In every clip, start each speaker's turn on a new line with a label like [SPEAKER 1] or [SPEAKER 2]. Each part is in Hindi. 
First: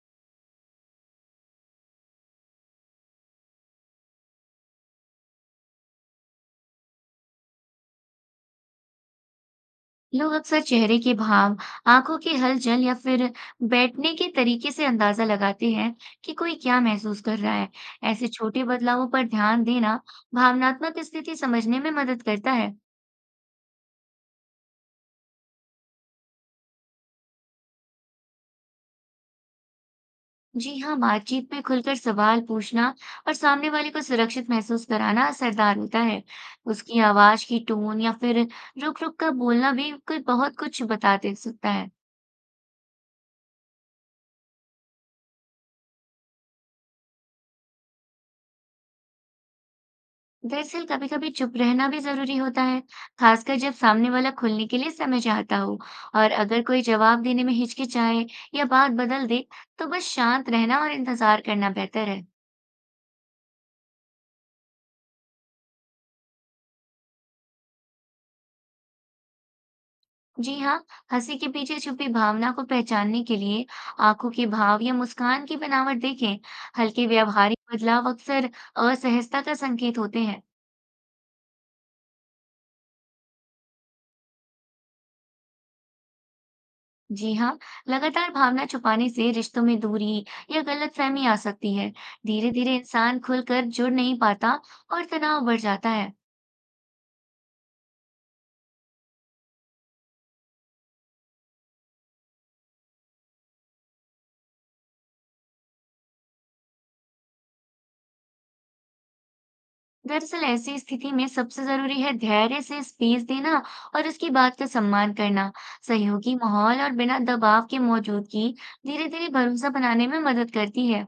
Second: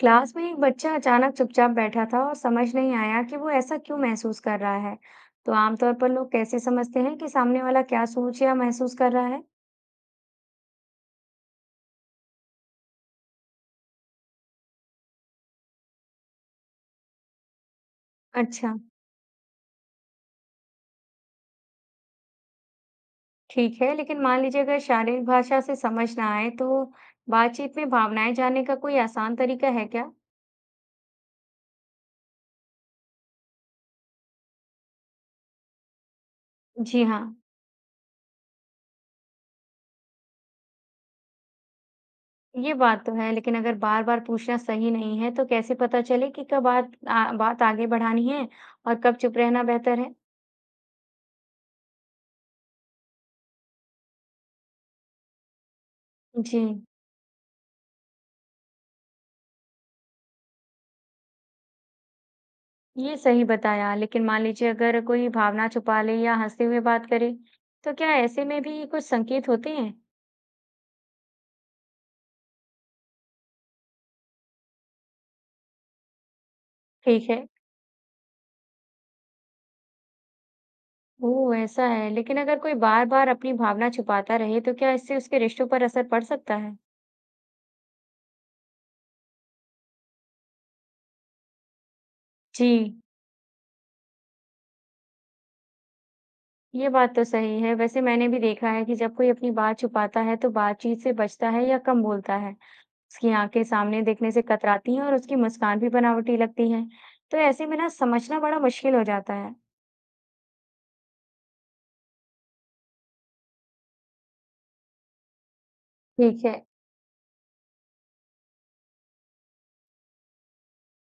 [SPEAKER 1] क्लास में एक बच्चा अचानक चुपचाप बैठा था और समझ नहीं आया कि वो ऐसा क्यों महसूस कर रहा है। तो आमतौर पर लोग कैसे समझते हैं कि सामने वाला क्या सोच या महसूस कर रहा है?
[SPEAKER 2] लोग अक्सर चेहरे के भाव, आंखों की हलचल या फिर बैठने के तरीके से अंदाजा लगाते हैं कि कोई क्या महसूस कर रहा है। ऐसे छोटे
[SPEAKER 1] अच्छा,
[SPEAKER 2] बदलावों पर ध्यान देना भावनात्मक स्थिति समझने में मदद करता है।
[SPEAKER 1] ठीक है, लेकिन मान लीजिए अगर शारीरिक भाषा से समझ ना आए तो बातचीत में भावनाएं जानने का कोई आसान तरीका है क्या?
[SPEAKER 2] जी हाँ, बातचीत में खुलकर सवाल पूछना और सामने वाले को सुरक्षित महसूस कराना असरदार होता है। उसकी
[SPEAKER 1] जी हाँ,
[SPEAKER 2] आवाज की टोन या फिर रुक रुक कर बोलना भी कोई बहुत कुछ बता दे सकता है।
[SPEAKER 1] ये बात तो है, लेकिन अगर बार बार पूछना सही नहीं है तो कैसे पता चले कि कब बात आगे बढ़ानी है और कब चुप रहना बेहतर है?
[SPEAKER 2] दरअसल कभी कभी चुप रहना भी जरूरी होता है, खासकर जब सामने वाला खुलने के लिए समय चाहता हो। और
[SPEAKER 1] जी,
[SPEAKER 2] अगर कोई जवाब देने में हिचकिचाए या बात बदल दे, तो बस शांत रहना और इंतजार करना बेहतर है।
[SPEAKER 1] ये सही बताया लेकिन मान लीजिए अगर कोई भावना छुपा ले या हंसते हुए बात करे तो क्या ऐसे में भी कुछ संकेत होते हैं।
[SPEAKER 2] जी हाँ, हंसी के पीछे छुपी भावना को पहचानने के लिए आंखों के भाव या मुस्कान की बनावट देखें। हल्के
[SPEAKER 1] ठीक है।
[SPEAKER 2] व्यवहारिक बदलाव अक्सर असहजता का संकेत होते हैं।
[SPEAKER 1] वो ऐसा है लेकिन अगर कोई बार बार अपनी भावना छुपाता रहे तो क्या इससे उसके रिश्तों पर असर पड़ सकता है।
[SPEAKER 2] जी हाँ। लगातार भावना छुपाने से रिश्तों में दूरी या गलतफहमी आ सकती है। धीरे धीरे
[SPEAKER 1] जी,
[SPEAKER 2] इंसान खुलकर जुड़ नहीं पाता और तनाव बढ़ जाता है।
[SPEAKER 1] ये बात तो सही है। वैसे मैंने भी देखा है कि जब कोई अपनी बात छुपाता है तो बातचीत से बचता है या कम बोलता है। उसकी आंखें सामने देखने से कतराती हैं और उसकी मुस्कान भी बनावटी लगती है, तो ऐसे में ना समझना बड़ा मुश्किल हो जाता है।
[SPEAKER 2] दरअसल ऐसी स्थिति में सबसे जरूरी है धैर्य से स्पेस देना और उसकी बात का सम्मान करना। सहयोगी
[SPEAKER 1] ठीक है।
[SPEAKER 2] माहौल और बिना दबाव के मौजूदगी धीरे धीरे भरोसा बनाने में मदद करती है।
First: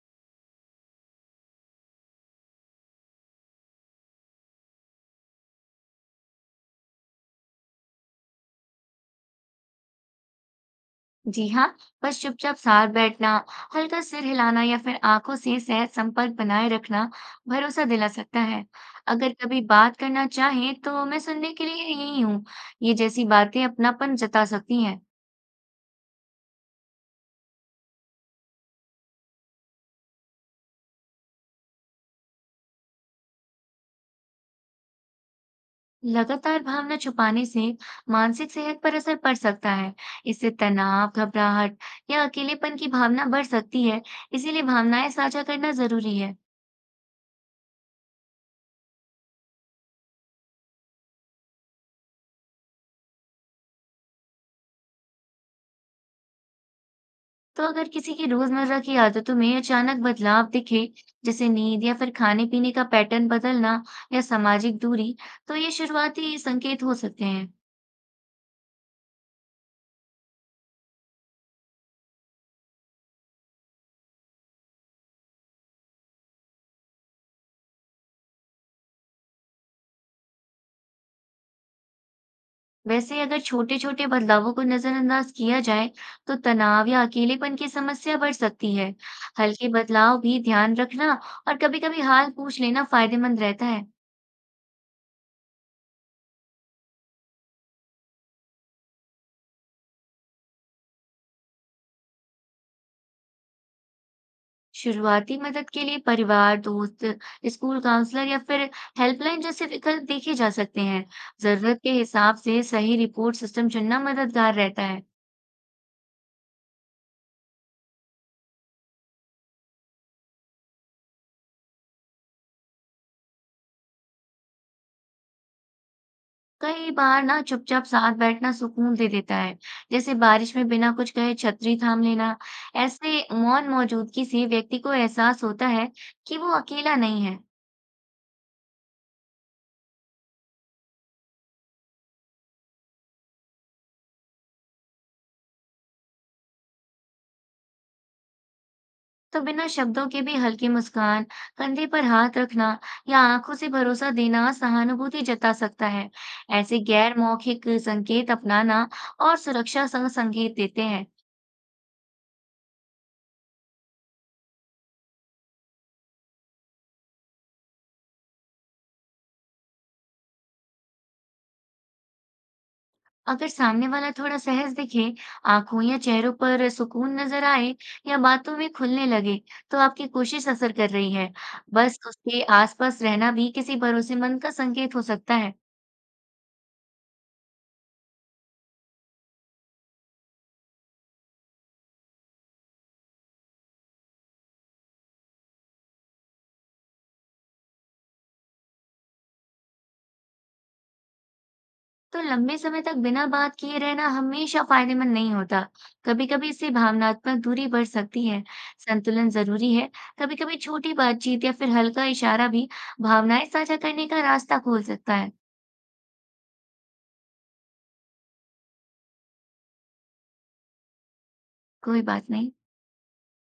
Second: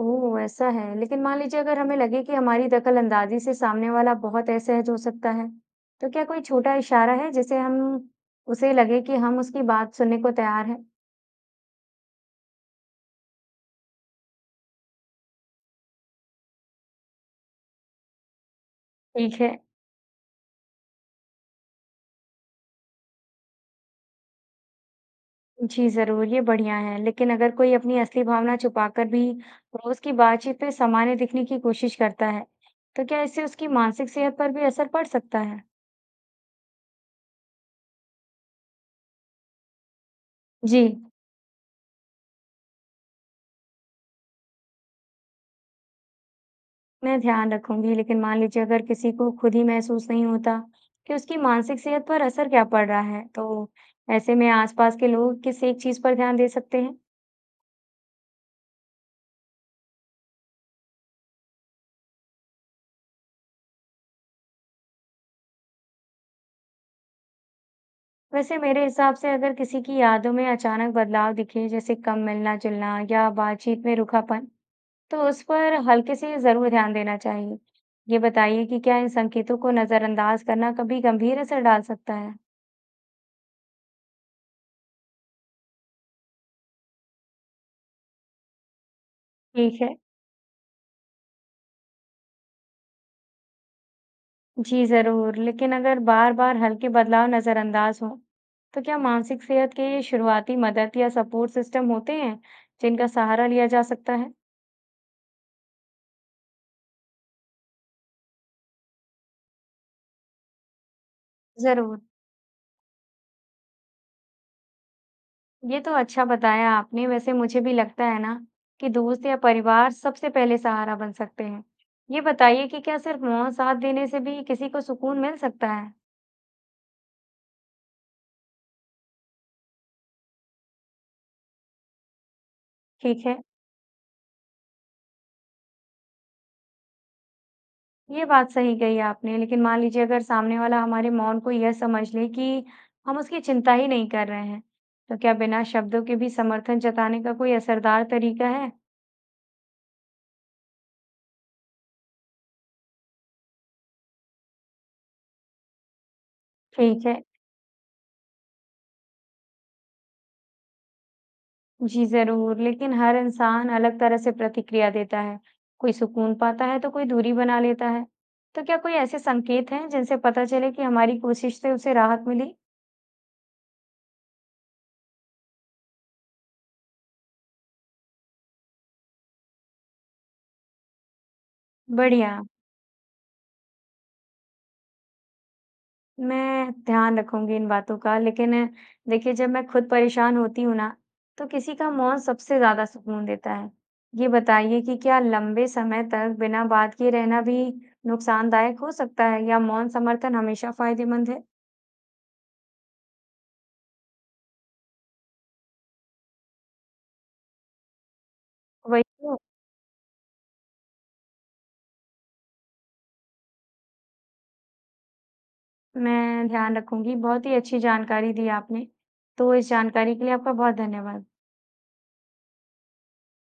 [SPEAKER 1] ओह! ऐसा है। लेकिन मान लीजिए अगर हमें लगे कि हमारी दखल-अंदाज़ी से सामने वाला बहुत असहज हो सकता है, तो क्या कोई छोटा इशारा है जिससे हम उसे लगे कि हम उसकी बात सुनने को तैयार हैं?
[SPEAKER 2] जी हाँ, बस चुपचाप साथ बैठना, हल्का सिर हिलाना या फिर आंखों से सहज संपर्क बनाए रखना भरोसा दिला सकता है। अगर
[SPEAKER 1] ठीक है।
[SPEAKER 2] कभी बात करना चाहे तो मैं सुनने के लिए यही हूँ। ये जैसी बातें अपनापन जता सकती हैं।
[SPEAKER 1] जी, ज़रूर, ये बढ़िया है। लेकिन अगर कोई अपनी असली भावना छुपाकर भी रोज़ की बातचीत में सामान्य दिखने की कोशिश करता है, तो क्या इससे उसकी मानसिक सेहत पर भी असर पड़ सकता है?
[SPEAKER 2] लगातार भावना छुपाने से मानसिक सेहत पर असर पड़ सकता है। इससे
[SPEAKER 1] जी।
[SPEAKER 2] तनाव, घबराहट या अकेलेपन की भावना बढ़ सकती है। इसीलिए भावनाएं साझा करना जरूरी है।
[SPEAKER 1] मैं ध्यान रखूंगी लेकिन मान लीजिए अगर किसी को खुद ही महसूस नहीं होता कि उसकी मानसिक सेहत पर असर क्या पड़ रहा है तो ऐसे में आसपास के लोग किस एक चीज पर ध्यान दे सकते हैं।
[SPEAKER 2] तो अगर किसी की रोजमर्रा की आदतों में अचानक बदलाव दिखे, जैसे नींद या फिर खाने-पीने का पैटर्न बदलना या सामाजिक दूरी, तो ये शुरुआती संकेत हो सकते हैं।
[SPEAKER 1] वैसे मेरे हिसाब से अगर किसी की आदतों में अचानक बदलाव दिखे जैसे कम मिलना जुलना या बातचीत में रूखापन तो उस पर हल्के से जरूर ध्यान देना चाहिए। ये बताइए कि क्या इन संकेतों को नजरअंदाज करना कभी गंभीर असर डाल सकता है।
[SPEAKER 2] वैसे अगर छोटे-छोटे बदलावों को नजरअंदाज किया जाए, तो तनाव या अकेलेपन की समस्या बढ़ सकती है। हल्के
[SPEAKER 1] ठीक है।
[SPEAKER 2] बदलाव भी ध्यान रखना और कभी-कभी हाल पूछ लेना फायदेमंद रहता है।
[SPEAKER 1] जी जरूर, लेकिन अगर बार-बार हल्के बदलाव नजरअंदाज हों, तो क्या मानसिक सेहत के लिए शुरुआती मदद या सपोर्ट सिस्टम होते हैं जिनका सहारा लिया जा सकता है?
[SPEAKER 2] शुरुआती मदद के लिए परिवार, दोस्त, स्कूल काउंसलर या फिर हेल्पलाइन जैसे विकल्प देखे जा सकते हैं। जरूरत के
[SPEAKER 1] जरूर,
[SPEAKER 2] हिसाब से सही रिपोर्ट सिस्टम चुनना मददगार रहता है।
[SPEAKER 1] ये तो अच्छा बताया आपने। वैसे मुझे भी लगता है ना कि दोस्त या परिवार सबसे पहले सहारा बन सकते हैं। ये बताइए कि क्या सिर्फ मौन साथ देने से भी किसी को सुकून मिल सकता है?
[SPEAKER 2] कई बार ना चुपचाप साथ बैठना सुकून दे देता है, जैसे बारिश में बिना कुछ कहे छतरी थाम लेना। ऐसे
[SPEAKER 1] ठीक है।
[SPEAKER 2] मौन मौजूदगी से व्यक्ति को एहसास होता है कि वो अकेला नहीं है।
[SPEAKER 1] ये बात सही कही आपने, लेकिन मान लीजिए अगर सामने वाला हमारे मौन को यह समझ ले कि हम उसकी चिंता ही नहीं कर रहे हैं, तो क्या बिना शब्दों के भी समर्थन जताने का कोई असरदार तरीका है?
[SPEAKER 2] तो बिना शब्दों के भी हल्की मुस्कान, कंधे पर हाथ रखना या आंखों से भरोसा देना सहानुभूति जता सकता है। ऐसे
[SPEAKER 1] ठीक
[SPEAKER 2] गैर
[SPEAKER 1] है,
[SPEAKER 2] मौखिक संकेत अपनाना और सुरक्षा संग संकेत देते हैं।
[SPEAKER 1] जी ज़रूर, लेकिन हर इंसान अलग तरह से प्रतिक्रिया देता है। कोई सुकून पाता है तो कोई दूरी बना लेता है। तो क्या कोई ऐसे संकेत हैं जिनसे पता चले कि हमारी कोशिश से उसे राहत मिली?
[SPEAKER 2] अगर सामने वाला थोड़ा सहज दिखे, आंखों या चेहरों पर सुकून नजर आए या बातों में खुलने लगे, तो आपकी कोशिश असर कर रही है। बस
[SPEAKER 1] बढ़िया।
[SPEAKER 2] उसके आसपास रहना भी किसी भरोसेमंद का संकेत हो सकता है।
[SPEAKER 1] मैं ध्यान रखूंगी इन बातों का लेकिन देखिए, जब मैं खुद परेशान होती हूँ ना तो किसी का मौन सबसे ज्यादा सुकून देता है। ये बताइए कि क्या लंबे समय तक बिना बात किए रहना भी नुकसानदायक हो सकता है या मौन समर्थन हमेशा फायदेमंद है।
[SPEAKER 2] तो लंबे समय तक बिना बात किए रहना हमेशा फायदेमंद नहीं होता। कभी-कभी इससे भावनात्मक दूरी बढ़ सकती है।
[SPEAKER 1] वही
[SPEAKER 2] संतुलन
[SPEAKER 1] तो।
[SPEAKER 2] जरूरी है। कभी-कभी छोटी बातचीत या फिर हल्का इशारा भी भावनाएं साझा करने का रास्ता खोल सकता है।
[SPEAKER 1] मैं ध्यान रखूंगी, बहुत ही अच्छी जानकारी दी आपने, तो इस जानकारी के लिए आपका बहुत धन्यवाद।
[SPEAKER 2] कोई बात नहीं।